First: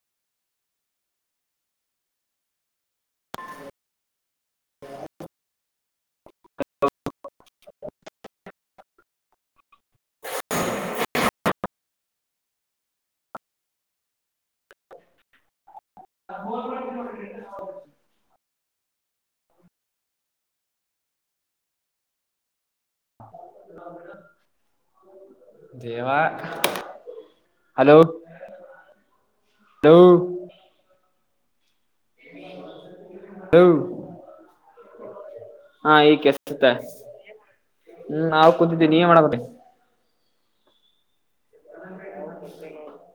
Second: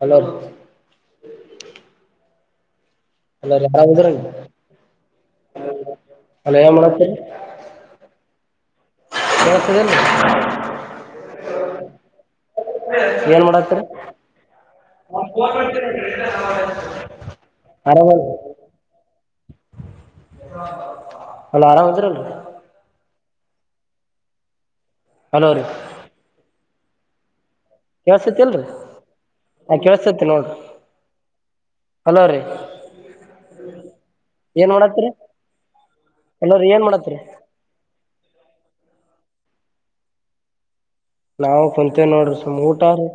hello ಅಲ್ಲ ರಾಮರ ಅಲಮ್ಮಳ ಹ ಏನ್ ಮಾಡತರಿ ಆರಾಮ ಅಲ್ಲ ಆರಾಮಂದರಲ್ಲ ಹಲೋ ದೇವಾ ಹಲೋ ಕೆಳ್ಸತಿಲ್ರಿ ಆ ಹಲೋ ಕೆಳ್ಸತಿ ನೋಡ್ರಿ ಹಲೋ್ರೀ ಹಲೋ ಏನ್ ನೋಡ ್ರ ಹಾ ಈ ಕೆಸುತ್ತೆ ಹ್ಮ್ ನಾ ಕೂತಿದ್ದೀನಿ ನೀ ಮಾಡ ಹ ನಾವು ಕುಂತೇವಿ ನೋಡ್ರಿ ಸುಮ್ ಊಟ ರೀ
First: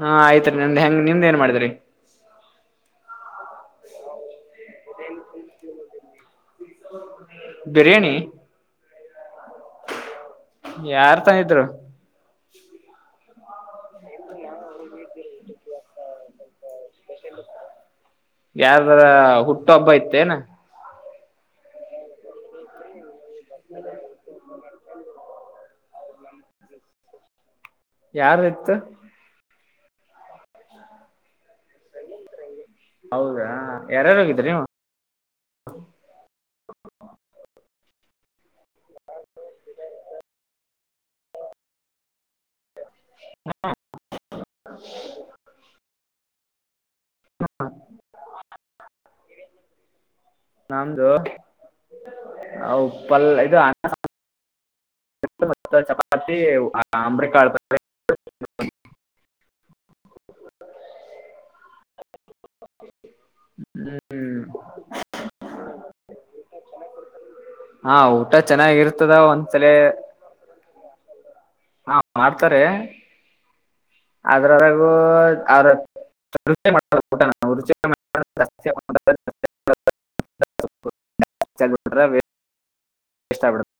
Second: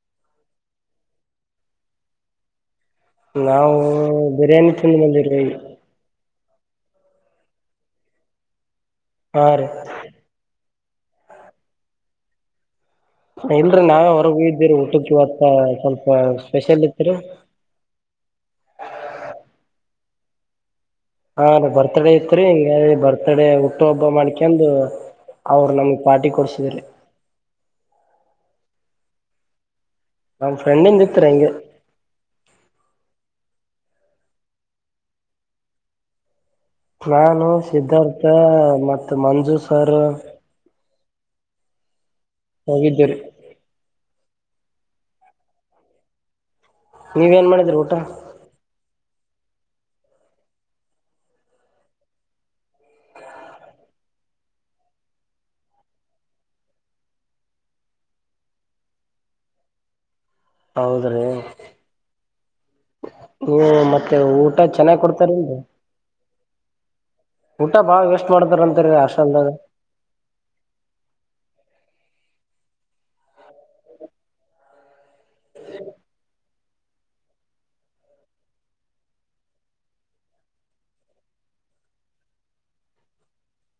ಹಾ ಆಯ್ತ್ರಿೀ ನಂದು ಹೆಂಗ ನಿಮ ಏನ್ ಮಾಡಿದ್ರಿ ನಾವು ಬಿರಿಯಾನಿ ಚಂದ ಬಂದಿರಿ ಬಿರಯಾನಿ ಹಾ ರೀ ಯಾರ್ ತನಿದ್ರು ಇಲ್ರರಿ ನಾವೇ ಹೊರಗೂ ಇದ್ದೀರಿ ಊಟಕ್ಕೆ ಅತ್ತ ಸ್ವಲ್ಪ ಸ್ಪೆಷಲಿ ಯಾರದ್ರ ಹುಟ್ಟು ಹಬ್ಬ ಆಯತ ತ್ತನು ಹಾ ಅ ಬರ್ತಡಡೆ ಇತ್ರಿ ಬರ್ ಒತ್ತಡೆ ಹುಟ್ಟ ಹಬ್ಬ ಮಾಡ್ಕಂದು ಅವರು ನಮ್ಗ್ ಪಾರ್ಟಿ ಕೊಡ್ಸಿದೆ ಯಾರ ಇತ್ತು ನಮ್ಮ್ ಫ್ರೆಂಡ್ಿಂದ ಇತ್ರ ಹಿಗೆ ಹೌದಾ ಯಾರಾರುೋಗಿದ್ರಿ ನಾನು ಸಿದ್ಧಾರ್ಥ ಮತ್ತ ಮಂಜು ಸರ್ ಹೋಗಿದ್ದೀರಿ [inaudible] ನೀವೇನ್ ಮಾಡಿದೀರ ಊಟ ನಮ್ದು ಉಪ್ಪಲ್ಲ ಇದು ಅ [unintelligible] ಹೌದ್ರೀ ನೀವು ಮತ್ತೆ ಹ್ಮ್ ಊಟ ಚೆನ್ನಾಗ್ ಕೊಡ್ತಾರ ಏನ್ರೀ ಊಟ ಬಾಳ ವೇಸ್ಟ್ ಮಾಡ್ತಾರ ಅಂತಾರೀ ಹಷ್ಟಲ್ದಾಗ ಏ ಹಾ ಮಾಡ್ತಾರೆ ಅದ್ರೊರಗೂ ಆರ [unintelligible] ಇಷ್ಟ ಆಗ್ ಬಿಡತ್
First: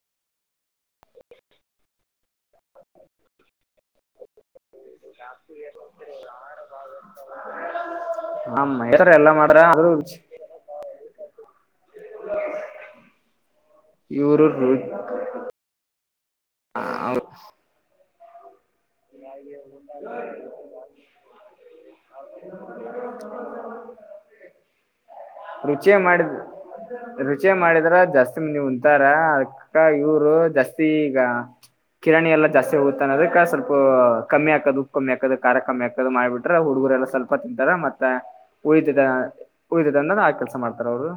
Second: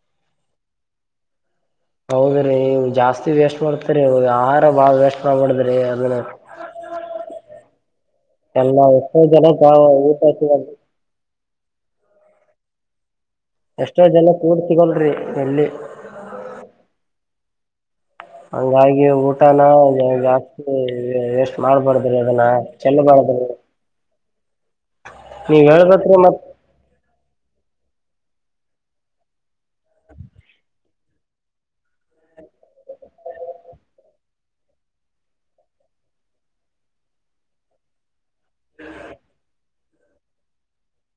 ಹೌದ್ರೀ ಜಾಸ್ತಿ ವೇಸ್ಟ್ ಮಾಡ್ತರಿ ಆ ಬಾಳ ವೇಸ್ಟ್ ಮಾಡಬ್ಯಾದ್ರಿ ಅದನ್ನ ನಮ್ಮ ಎಲ್ಲಾ ಹೆಸರು ಎಷ್ಟೋ ಎಲ್ಲ ಮಾಡ್ರ ಜನಕ್ ಬಾಳ್ ಆದ್ರೂ ರುಚಿ ಊಟಾ ಸೀಗಲ್ದ [inaudible] ಎಷ್ಟೋ ಜನಕ ಇವರು ಊಟ್ ಸಿಗೋಲ್ ರಿ ಎಲ್ಲಿ ಹ ಹೌ ಹಂಗಾಗಿ ಊಟನ ಜಾಸ್ತಿ ವೆ ವೇಸ್ಟ್ ಮಾಡ್ಬಾರ್ದ್ರಿ ಅದನ್ನ ಚೆಲ್ಲಬಾರ್ದ್ರಿ ನೀವ್ ಹೇಳ್ಬೇಕ್ರಿ ಮತ್ತ ಚಿಯೇ ಮಾಡಿದ್ರ ಜಾಸ್ತಿ ಮಂದಿ ಉಂತಾರಾ ಅದಕ್ಕ ಇವ್ರು ಜಾಸ್ತಿ ಈಗ ಕಿರಾಣಿ ಎಲ್ಲ ಜಾಸ್ತಿ ಹೋಗುತ್ತಾ ಅದಕ್ ಸ್ವಲ್ಪ ಹೊ ಕಮ್ಮಿ ಹಾಕದು ಉಪ್ಪ ಕಮ್ಮಿ ಹಾಕದ ಖಾರ ಕಮ್ಮಿ ಆಕದ ಮಾಡ್ಬಿಟ್ರ ಹುಡುಗುರ ಎಲ್ಲಾ ಸ್ವಲ್ಪ ತಿಂತಾರ ಮತ್ತ ಉಳಿತದ ಉಳಿತದ ಅನ್ನದ ಆ ಕೆಲ್ಸ ಮಾಡ್ತಾರ ಅವ್ರು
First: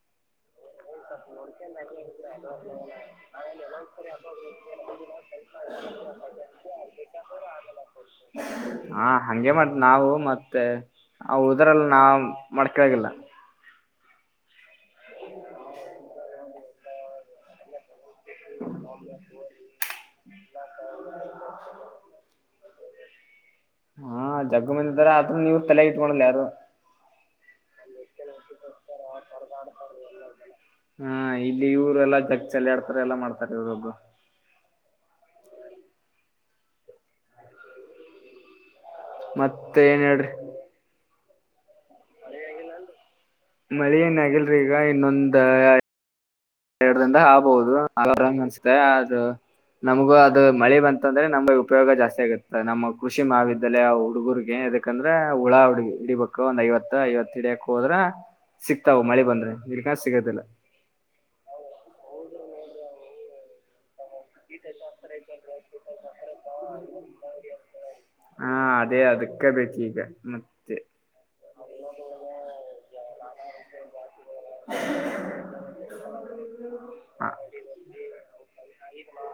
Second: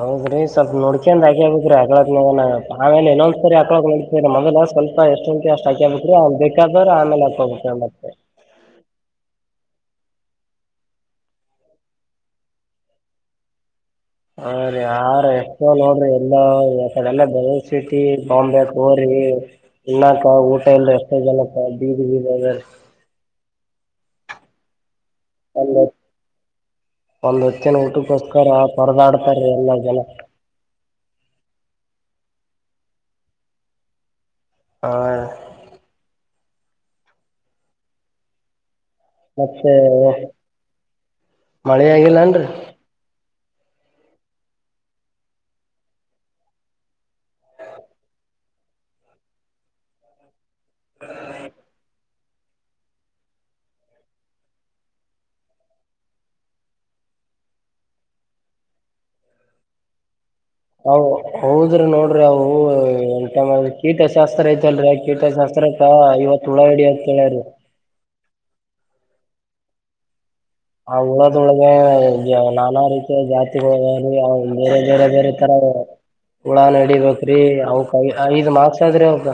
ಹೌದ್ರಿ ಸ್ವಲ್ಪ ನೋಡ್ಕಂದ್ ಆಕ ಹಾಕಳಾಕ್ ಆಗನ ಆಮೇಲ ಇನೊಂದ್ ಸರಿ ಹಾಕಳಕ್ ನಡೀತಾದ್ರಿ ಮೊದಲ ಸ್ವಲ್ಪ ಎಸ್ಟ ಉಂತ್ಯೋ ಅಷ್ಟ ಹಾಕ್ಯಬೇಕ್ರಿ ಬೇಕಾದೋರ್ ಆಮೇಲ ಹಾಕೋಬೆಕ್ ಅಂದ್ಪಲೆ ಹಾ ಹಂಗೆ ಮಾಡ್ ನಾವು ಮತ್ತೆ ಆ ಉಳದ್ರಲ್ಲ ನಾವ್ ಮಡ್ಕಾಳ್ಗಿಲ್ಲ ಹಾ ರೀ ಆ ರೆ ಅದಾವ ನೋಡ್ರಿ ಎಲ್ಲಾ ಏ ಆಕಡೆಲ್ಲಾ ಬೆಂಗಳೂರ್ ಸಿಟಿ ಟಿ ಪಾವನ್ಬ್ಯಾಕ್ ಹೋರಿ ಊನ್ನಾಕ ಊಟ ಇಲ್ರಿ ಎಷ್ಟೋ ಜನಕ್ಕ ಬೀದಿ ಬೀದಿ ಅರ ಹಾ ಜಗ್ಗ ಮಂದಿ ಇದಾರ ಆದ್ರೂ ನೀವ್ ಒಂದ್ ತಲೆಯಾಗ ಹೊತ್ ಇಟ್ಕೊಳಲ್ಲ ಯಾರು ಒಂದ್ ಹೊತ್ತಿನ ಊಟಕ್ಕೋಸ್ಕರ ಪರದಾಡ್ತಾರೀ ಎಲ್ಲಾ ಜನಾ ಹಾ ಇಲ್ಲಿ ಇವ್ರೆಲ್ಲಾ ಜಗ್ಗ್ ಚಾಲ್ಯಾಡ್ತರ ಎಲ್ಲಾ ಮಾಡ್ತಾರ ಇವ್ರೊಬ್ರು ಹ್ಮ ಮತ್ತೆ ಏನ್ ಹೇಳ್ರಿ ಮಳಿ ಆಗಿಲ್ಲ ಏನ್ರಿ ಮಳಿ ಏನ್ ಆಗಲ್ರಿ ಈಗ ಇನ್ನೊಂದ ಎರಡ್ ದಿಂದಾಗ ಆಗ್ಬೋದು ಅಗರ್ ಹಂಗ್ ಅನ್ಸತೆ ಅದ ನಮಗೂ ಅದ ಮಳಿ ಬಂತಂದ್ರೆ ನಮ್ಗ ಉಪಯೋಗ ಜಾಸ್ತಿ ಆಗತ್ತ ನಮ್ಮ್ ಕೃಷಿ ಮಾವಿದ್ಯಾಲಯ ಹುಡುಗುರಗೆ ಎದಕಂದ್ರೆ ಹುಳ ಊಡುಗಿ ಹಿಡಿಬೇಕ್ ಒಂದ್ ಐವತ್ತ ಐವತ್ತ ಹಿಡ್ಯಾಕ್ ಹೋದ್ರ ಸಿಕ್ತಾವ ಮಳಿ ಬಂದ್ರೆ ಇಲಕ ಸಿಗದಿಲ್ಲ ಅವು ಹೌದ್ರಿ ನೋಡ್ರಿ ಅವು ಎಂತಾ ಇವತ್ ಹುಳ ಹಿಡಿ ಅಂತ ಹೇಳ್ಯಾರಿ ಹಾ ಅದೇ ಅದ ಕ್ಕ ಬೇಕ್ ಈಗ ಮತ್ತ ಆ ಉಳದ ಒಳಗೆ ನಾನಾ ರೀತಿ ಜಾತಿಗಳು ಏ ಅವು ಬೇರೆ ಬೇರೆ ಬೇರೆ ತರ ಹುಳ ಹ ನಡಿಬೇಕ್ರಿ ಅವಕ ಐದ್ ಮಾರ್ಕ್ಸ್ ಆದರಿ ಅವಕ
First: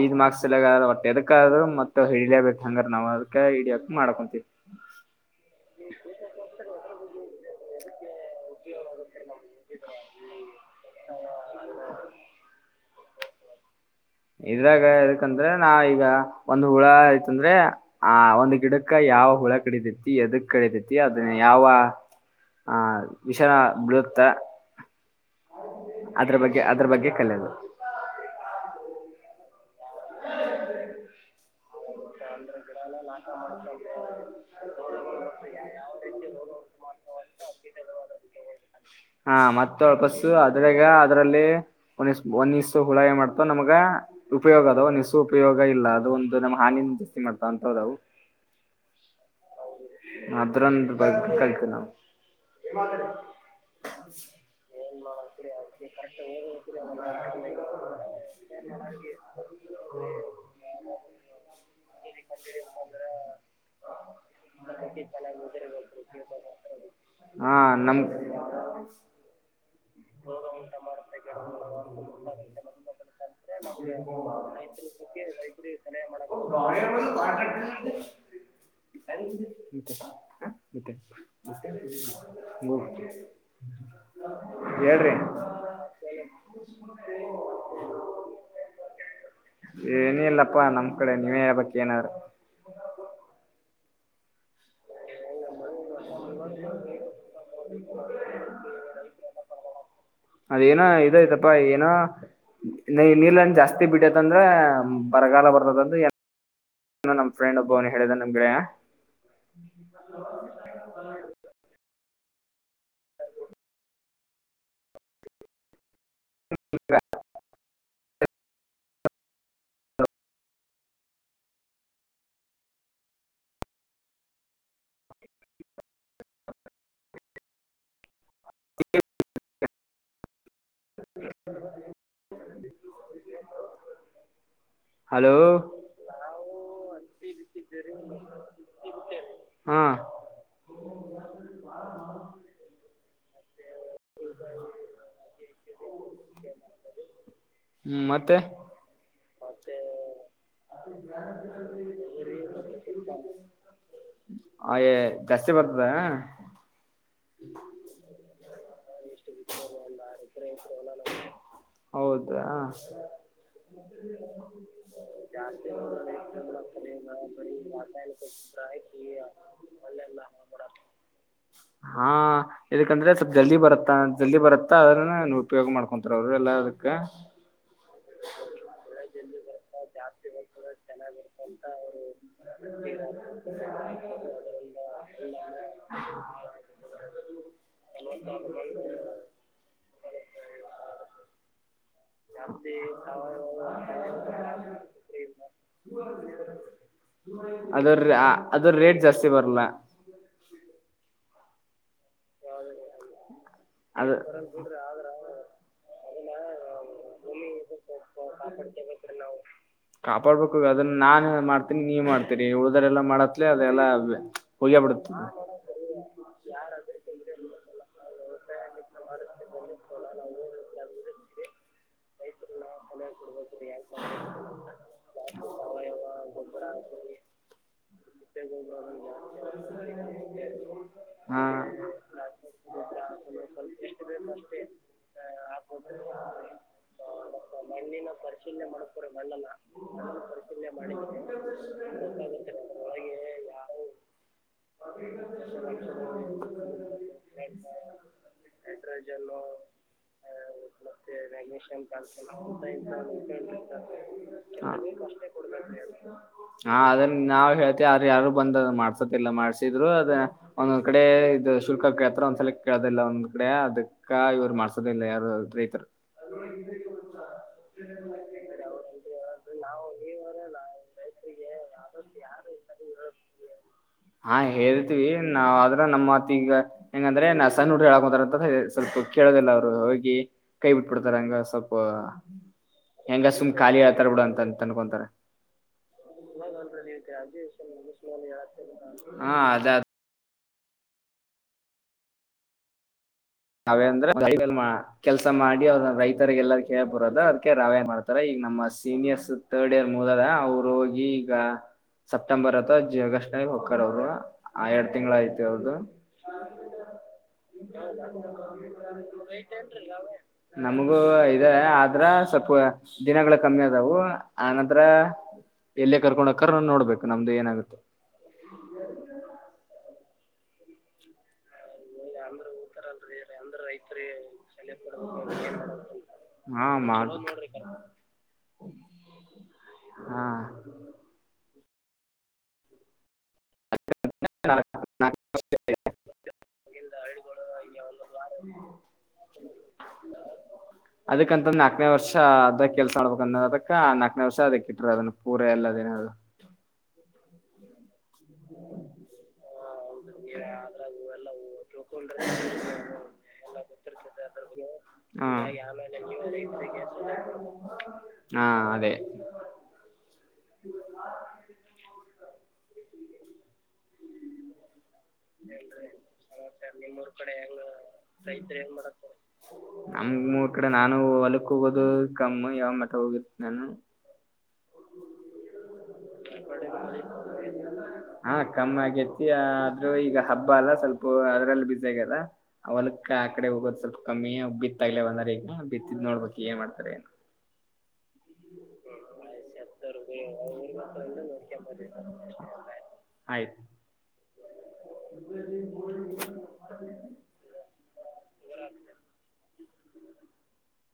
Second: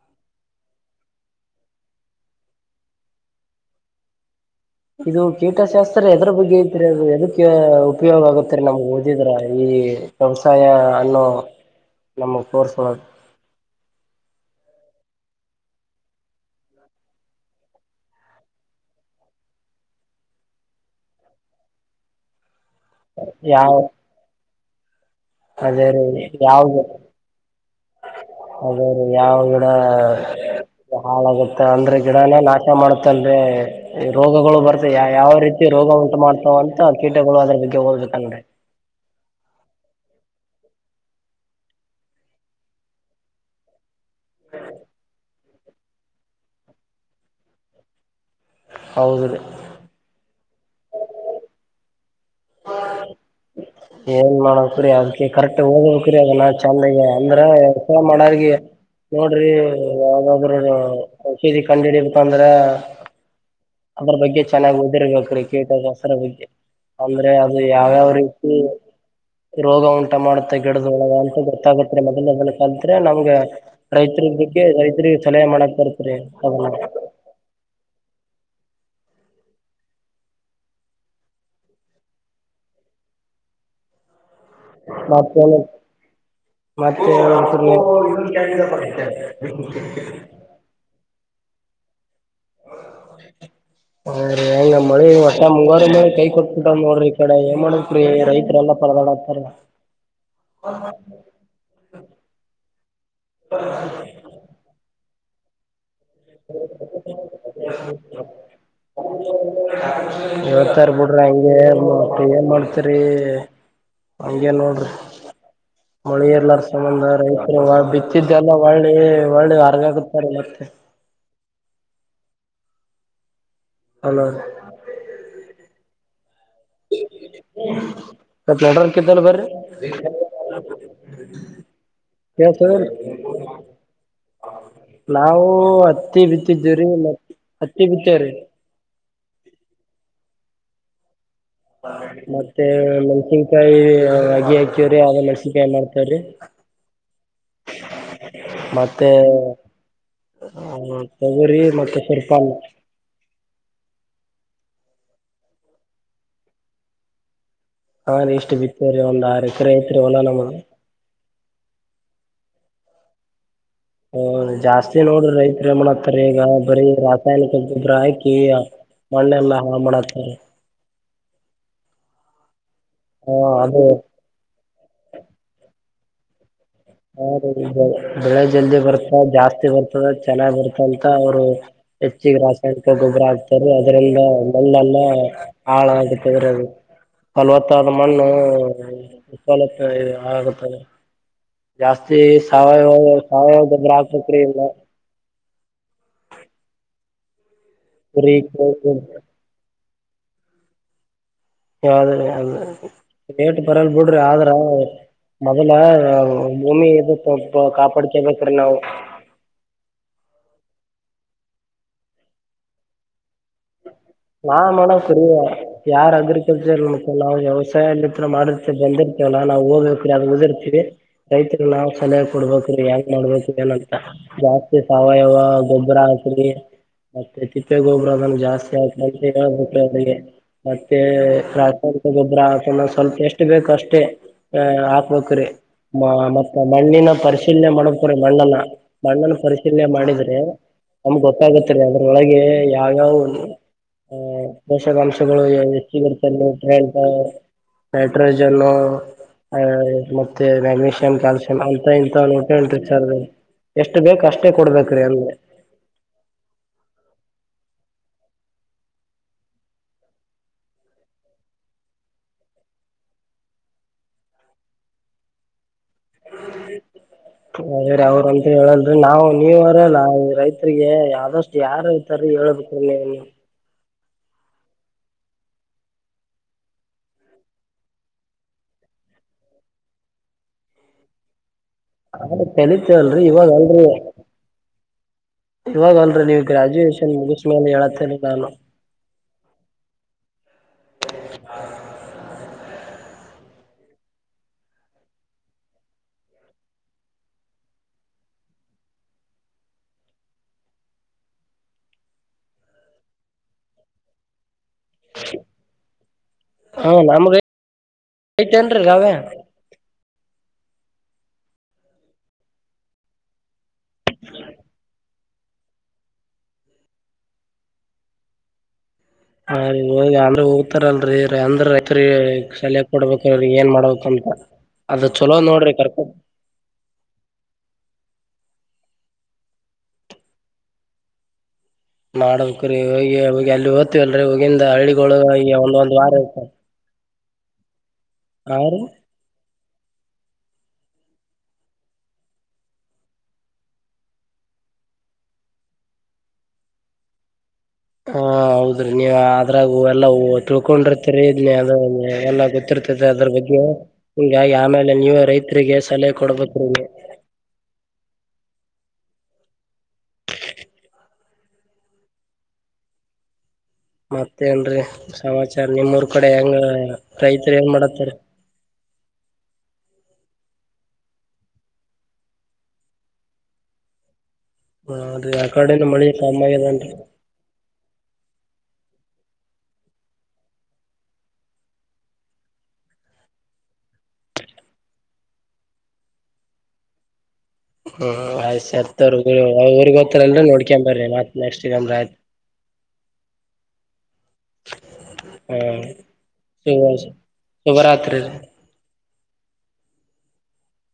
ಐದ ಮಾರ್ಕಸಲ್ಯ ಗ ಒಟ್ಟ ಎದಕ್ಕ ಆದ್ರು ಮತ್ತ ಹಿಡಲೇಬೇಕ್ ಹಂಗಾರ ನಾವವು ಅದಕ್ ಹಿಡಿಯಕ ಮಾಡ್ಕೊಂತೀವಿ ಇದು ಕೀಟಶಾಸ್ತ್ರ ಎದ್ರ ಬಗ್ಗೆ ಐತ್ ಅದು ಎದಕ್ಕೆ ಉಪಯೋಗ ಆಗುತ್ತರಿ ನಮ್ ಹ ಇದಿದ್ರ ಈ ವ್ಯವಸಾಯ ಅನ್ನೋ ನಮ ಕೋರ್ಸ್ ಓಳಗ ಇದ್ರಾಗ ಎದಕಂದ್ರ ನಾ ಈಗ ಒಂದ್ ಹುಳ ಇತಂದ್ರೆ ಆ ಒಂದ್ ಗಿಡಕ ಯಾವ ಹುಳ ಕಡಿತೈತಿ ಯಾದಕ ಕಡಿದೈತಿ ಅದನ ಯಾವ ಹ ವಿಷಾರ ಯಾವ ಬಿಳತ ಅದೇ ರೀ ಯಾವ್ದ ಅದ್ರ ಬಗ್ಗೆ ಕಲಿಯೋದು ಅದೇ ಯಾವಾಗ ಹಾಳಾಗುತ್ತೆ ಅಂದ್ರೆ ಗಿಡನಾಕ ಇಷ್ಟ ಮಾಡ್ತನ್್ರೆ ರೋಗಗಳು ಬರ್ತ ಯ ಯಾವ ರೀತಿ ರೋಗ ಉಂಟು ಮಾಡ್ತಾವ ಅಂತ ಕೀಟಗಳು ಅದ್ರ ಬಗ್ಗೆ ಹೋಗದ್ಬೇಕನ್್ರೆ ಹಾ ಮತ್ತ ವಾಪಸ್ ಅದ್ರಾಗ ಅದ್ರಲ್ಲಿ ಒಂದ ಒಂದ ಇ್ು ಹುಳಾಯಿ ಮಾಡ್ತೋ ನಮ್ಗ ಉಪಯೋಗದ ಸೂ ಉಪಯೋಗ ಇಲ್ಲ ಅದು ಒಂದು ನಮ್ಮ್ ಹಾನಿಿಂದ ಜಾಸ್ತಿ ಮಾಡ್ತಾ ಹೌದವು ಹೌದು ರೀ ಅದ್ರಂದ ಬ ಕಲ್ತ ನಾವು ಏನ್ ಮಾಡು್ರರಿ ಅದಕ್ಕೆ ಕರೆಕ್ಟ್ ಹಓದಬೇಕಕ್್ರರಿ ಅದ ನಾ ಚೆಂದಾಗ ಅಂದ್ರ ಎಸ ಮಾಡಗ ನೋಡ್ರಿ ಯಾವ್ದಾದ್ರು ಔಷೀದಿ ಕಂಡು ಹಿಡಬೇಕಂದ್ರ ಅದ್ರ ಬಗ್ಗೆ ಚೆನ್ನಾಗಾಗಿ ಓದಿರ್ಬೇಕ್ರಿ ಕೀಟಕಸ್ತ್ರ ಬಗ್ಗೆ ಅಂದ್ರೆ ಹಾ ಅದು ಯಾವ್ಯಾವ ನಮ್ ರೀತಿ ರೋಗ ಉಂಟಾ ಮಾಡುತ್ತ ಕೆಡ್ದ್ ಒಳಗ ಅಂತ ಗೊತ್ತಾಗತ್ೆ ಮೊದಲುದ ಕಲ್ತ್ೆ ನಮ್ಗೆ ರೈತರಿ ಬಗ್ಗೆ ರೈತರಿ ಸಲಹೆ ಮಾಡಕ್ ಬರ್ತ್ರಿ ಮತ್ತೆ ಮತ್ತೆ ಹ ಮತ್ತೆ ಮತ್ತೆ ಬಕನರ್ ಹ ಹಂಗ ಮಳಿ ಹೊಟ್ಟ ಮುಂಗಾರ ಮೇ ಕೈ ಕೊಟ್ಬಿಟ ನೋಡ್ರಿ ಈ ಕಡೆ ಏನ್ ಮಾಡತ್್ರೀ ರೈತರೆಲ್ಲಾ ಪರದಾಡತಾರ ಅದೇನೋ ಇದೈತಪ್ಪ ಏನೋ ನೀ ನೀರ್ಲನ್ ಜಾಸ್ತಿ ಬಿಟ್ಟೈತಂದ್ರ ಬರಗಾಲ ಬರದ ಎ ನಮ್ ಗೆಳೆಯ ಇವತ್ತಾರ ಬಿಡ್ರ ಹಗೆ ಮ ಏನ್ ಮಾಡ್ತರಿ ಹಂಗೇನ್ ನೋಡ್ರಿ ಮಳೆ ಎರ್ಲ್ಲ ಸಂಬಂಧ ರೈತರುಾಳ ಬಿ ಹತ್ತಿದ್ದಲ್ಲ ಒಳ್ಳೆ ಒಳ್ಳೆ ಹೊರಗಾಗುತ್ತಾರೆ ಮತ್ತೆ ಹಲೋ ಹ್ಮ ಮತ್ ನಡ ಕಿದ್ದಲ್ ಬರಿಸ ಹಲೋ ನಾವು ಹತ್ತಿ ಬಿತ್ತಿದ್ದೀವಿ್ರೀ ಮತ್ ಹತ್ತಿ ಬಿತ್ತೇವ್ರೀ ಹಾ ಮತ್ತೆ ಮೆನ್ಸಿಂಗ ಕ ಅಗಿ ಹಾಕ್ಯವ್ರಿ ಅ ಮೆಣಸನ್ಕಾಯಿ ಮಾಡ್ತವ್ರಿ ಹ್ಮ್ ಮತ್ತೆ ಮತ್ತೆ ತೊಗರಿ ಮತ್ತೆ ಸುರ್ಪಾನ ಅಯೇ ಜಾಸ್ತಿ ಬರ್ತದ ಹ್ಮ ಹಾ ಇಷ್ಟು ಬಿ ಸರಿ ಒಂದ್ ಆರು ಎಕರೆ ಐತ್ರಿವಲ್ಲಾ ನಮ್ಮದು ರೈತರು ಏನ್ ಮಾಡತ್ತಾರ ಈಗ ಬರೀ ರಾಸಾಯನಿಕ ಗೊಬ್ಬರ ಹಾಕಿ ಮಣ್ಣೆಲ್ಲಾ ಹಾಳ್ ಮಾಡತ್ತಾರ ಹ ಯಕಂದ್ರೆ ಸ್ಲ್ ಹ ಜಲ್ದಿ ಅದು ಬರುತ್ತಾ ಜಲ್ದ ಬರುತ್ತ ಅದನ್ನ ನೀವು ಉಯೋಗ ಮಾಡ್ ಮಂತ್ರವ್ರು ಎಲ್ಲ ಹ ಬೆ ಬೆಳೆ ಜಲ್ದಿ ಬರ್ತ ಜಾಸ್ತಿ ಬರ್ತದ ಚೆನ್ನಾಗ್ ಬರ್ತಂತ ಅವ್ರು ಹೆಚ್ಚಿಗೆ ರಾಸಾಯನಿಕ ಗೊಬ್ಬರ ಆಗ್ತಾರ ಅದ್ರಂದ ಮಲ್ಲೆಲ್ಲ ಹಾಳ ಆಾಗತದ್ರ ಫಲವತ್ತಾದ ಮಣ್ಣು ಸಾಲತ್ತ ಇ ಆಗದೆ ಜಾಸ್ತಿ ಸಾವಯವ ಸಾವಯವ ದೊಬ್ಬ್ರ ಆಾಪಕ್ರ ಇಲ್ಲ ಹ್ಮ ಅದ್ರ ಕುರಿ ಅದ್ರ ಕೋಳಿ ರೇಟ್ ಜಾಸ್ತಿ ಬರಲ್ಲ ಯಾವದ ಅ ರೇಟ್ ಬರಲ್ ಅದ ಬಿಡ್ರಿ ಆದ್ರ ಮೊದ್ಲ ಭೂಮಿ ಎದ ಕಾಪಾಡಿಕಬೇಕಡೆ ನಾವು ಕೊಡ್ಬೇಕು ಅದನ್ನ ನಾನನ್ ಮಾಡ್ತೀನಿ ನೀವ್ ಮಾಡ್ತೀರಿ ಉಳದರೆ ಎಲ್ಲ ಮಾಡತ್ೇ ಅದೆಲ್ಲ ನಾನ್ ಮಾಡೋಡ ಕುರಿ ಯಾರ್ ಅಗ್ರಿಕಲ್ಚರ್ ಮ ನಾವು ವ್ಯವಸಾಯಲ್ಲಿ ಮಾಡ ಮೆ ಬಂದಿರ್ತೇವಲ್ಲಾ ನಾವವು ಹೋಗ್ಬೇಕೀರಿ ಅದು ಉದಿರ್ತೀರಿ ರೈತರಲ್ಲಾ ಕಲ ಕೊಡ್ಬೇಕ್ರೀ ಹೆಂಗ್ ಮಾಡ್ಬೇಕ ಏನಂತ ಜಾಸ್ತಿ ಸಾವಯವ ಗೊಬ್ಬರ ಹಾಕ್ರಿ ಮತ್ತೆ ತಿಪ್ಪೆ ಗೊಬ್ಬರ ಅದನ್ ಜಾಸ್ತಿ ಹಾಕ್ ಅ ಹೇಳ್ಬೇಕ ಅದಿಗೆ ಮತ್ತೆ ಹಾ ರಾಸಾಯನಿಕ ಗೊಬ್ಬರ ಅನ್ನ ಸ್ವಲ್ಪ ಎಷ್ಟು ಬೇಕು ಅಷ್ಟೇ ಹಾಕ್ಬೇಕ್ರೀ ಮತ್ತ ಮಣ್ಣಿನ ಪರಿಶ ಪರಿಶೀಲನೆ ಮಾಡಕ್್ರ ಬಣ್ಣನ ಬಣ್ಣನ ಪರಿಶೀಲನೆ ಮಾಡಿದ್ರೆ ನಮ್ ಗೊತ್ತಾಗುತ್ತೆರಿ ಅದ್ರೊಳಗೆ ಯಾವ್ಯಾವ ಆ ಪೋಷಕಾಂಶಗಳು ಹೆಚ್ಚಗ ಇರ್ತದೆ್ರ ನೈಟ್ರೋಜನ್ ಆ ಮತ್ತೆ ಮ್ಯಾಗನೀಷಿಯಂ ಕ್ಯಾಲ್ಸಿಯಂ ಅಂತ ಇ ಅಷ್ಟೇ ಕೊಡ್ಬೇಕ್ರಿ ಅಂದ್ರೆ ಹಾ ಅದನ್ನ ನಾವವು ಹೇಳ್ ಯಾರ ಯಾರು ಬಂದ ಮಾಡ್ಸೋದಿಲ್ಲ ಮಾಡ್ಸಿದ್ರು ಅದ ಒಂದೊಂದ್ ಕಡೆ ಇ ಇದ ಶುಲ್ಕ ಕೇಳ್ತಾರ ಒಂದ್ಸಲ ಕೇಳದಿಲ್ಲ ಒಂದ್ ಕಡೆ ಅದಕ್ಕ ಇವ್ರು ಮಾಡ್ಸೋದಿಲ್ಲ ಯಾರು ರೈತರು ಅದ ರೀ ಅವ್ರಂತ ಹೇಳಲ್ರರಿ ನಾವವು ನೀವರಲ್ಲ ರೈತ್ರಿಗೆ ಆದಷ್ಟು ಯಾರ ಇತಾರ ಹೇಳಬೇಕ್ರೀ ನೀನು ಹಾ ಹೇಳ್ತಿೀವಿ ನಾವ್ ಅ್ರ ನಮ್ಮತ್ತ ಈಗ ಹೆಂಗಂದ್ರೆ ನ ಸಣ್ಣ ಹುಡು ಹೇಳಾಕ್ಂತಾರ ಅಂತ ಸ್ವಲ್ಪ ಕೇಳೋದಿಲ್ಲ ಅವ್ರು ಹೋಗಿ ಕೈ ಬಿಟ್ಬ ಬಿಡ್ತಾರ ಹಂಗ ಸ್ವಲ್ಪ ಹ ಕಲಿತೇ ಅಲ್ರರಿ ಹೆಂಗ ಇವಾಗ ಸುಮ್ ಖಾಲಿ ಅಲ್ರರಿ ಹೇಳ್ತಾರ ಬಿಡು ಅಂತ ಅನ್ಕೊಂತಾರ ಇವಾಗ ಅಲ್ರರಿ ನೀವು ಗ್ರಾಜುಯೇಷನ್ ಮುಗಿಸ್ಮೇಲೆ ಹೇಳತ್ತೇನೆ ನಾನು [inaudible] ಹಾ ಅದ ರವೆ ಅಂದ್ರೆ ಕೆಲ್ಸ ಮಾಡಿ ಅವ್ರ ರೈತರಿಗೆ ಎಲ್ಲ ಕೇರಿ ಬರೋದು ಅದಕ ರವೆ ಮಾಡ್ತಾರ ಈಗ ನಮ್ಮ ಸೀನಿಯರ್ಸ್ ತರ್ಡ್ ಇಯರ್ ಮೂಲದ ಅವ್ರು ಹೋಗಿ ಈಗ ಸೆಪ್ಟೆಂಬರ್ ಅಥವಾ ಜೆ ಆಗಸ್ಟರಾಗ ಹಕ್ಕಾರ ಅವ್ರು ಆ ಎರಡ್ ತಿಂಗಂಗಳ ಯ್ತಿ ಅವ್ರದು ಹಾ ನಮಗೆ ವೈಟ್ ಏನ್ರಿರವೆ ನಮಗೂ ಇದೆ ಆದ್ರ ಸ್ವಲ್ಪ ದಿನಗಳ ಕಮ್ಮಿ ಅದವು ಆನಂತ್ರ ಎಲ್ಲೇ ಕರ್ಕೊಂಡ ಹೋಗ್ತಾ ರೆ ನೋಡ್ಬೇಕು ನಮ್ದು ಏನಾಗುತ್ತೆ ಅಂದ್ರ ಹೋಗ್ತಾರಲ್ರರಿ ಅಂದ್ರ ತ್ರಿ ಸಲಹ ಕೊಡ್ಬೇಕ್ರಿ ಏನ್ ಮಾಡ್ಬೇಕಂತ ಅದ ಚಲೋ ನೋಡ್ರಿ ಕರ್ಕೊಂಡೊಂಡ ಹಾ ಮಾಡ ಹಾ ಮಾಡಲ್ಕರಿ ಹೋಗಿ ಅಲ್ಲಿ ಓದ್ತವಿ ಅಲ್ರರಿ ಹೋಗಿಂದ ಹಳ್ಳಿಗೊಳ ಈ ಒಂದಂದಂದು ವಾರ ಇರುತ್ತಾವಿ ಆ ರೀ ಅದಕ್ಕಂತ ನಾಲ್ಕನೇ ವರ್ಷ ಅದೇ ಕೆಲ್ಸ ಮಾಡ್ಬೇಕಂದ ಅದಕ್ಕ ನಾಕನೇ ವರ್ಷ ಅದಕ್ಕೆ ಇಟ್ಟ್ರ ಅದನ್ನ ಪೂರ ಎಲ್ಲದಿನಗಳು ಹಾ ಹೌದ್ರಿ ನೀವ ಅದ್ರಾಗ ಎಲ್ಲಾ ತಿಳ್ಕೊಂಡಿರ್ತರಿ ಇದ ಅ ಎಲ್ಲಾ ಗೊತ್ತಿರ್ತದ ಅದ್ರ ಬಗ್ಗೆ ಹಿಂಗಾಗಿ ಆಮೇಲೆ ನೀವೇ ಹೀಗಾಗಿ ರೈತ್ರಿಗೆ ಸಲಹೆ ಕೊಡ್ಬೇಕ್ರೀ ಹಾ ಅದೇ ಮತ್ತೇನ್ರಿ ಸಮಾಚಾರ ನಿಮ್ಮೂರ್ ಕಡೆ ಹೆಂಗ ರೈತರು ಏಂಗ ಮಾಡತಾರೆ ನಮ್ ಮೂರ ಕಡೆ ನಾನು ಹೊಲಕ್ ಹೋಗೋದು ಕಮ್ಮ ಯಾವ ಮಠ ಹೋಗಿತಿ ನಾನು ಹಾನ್ ರೀ ಕಡೆನು ಮಳೆ ನಮ್ಮ ಏದಟ [unintelligible] ಎತ್ತಿ ಆದ್ರೂ ಈಗ ಹಬ್ಬ ಅಲ್ಲ ಸ್ವಲ್ಪ ಅದ್ರಲ್ಲಿ ಬಿಸಿ ಆಗ್ಯಾರ ಹೊಲಕ್ಕ ಆ ಕಡೆ ಹೋಗೋದು ಸ್ವಲ್ಪ ಕಮ್ಮಿ ಬಿತ್ತಾಗ್ಲ ಒಂದ್ರ ಈಗ ಬಿತ್ತಿದ್ ನೋಡ್ಬೇಕಕ್ ಏನ್ ಮಾಡ್ತಾರೆ ಏನು ಹ್ಮ್ ಆಯ್ತು ಸತ್ತವ ಊರಿಗೋತ್ರಲ್ರ ನೋಡ್ಕೊಂಡು ಬರ್ರಿ ನೆಕ್ಟ್ ಆಯ್ತು ಆಯ್ತು ಹ್ಮ ಶುಭರಾತ್ರಿ ರೀ ಹ್ಮ [inaudible]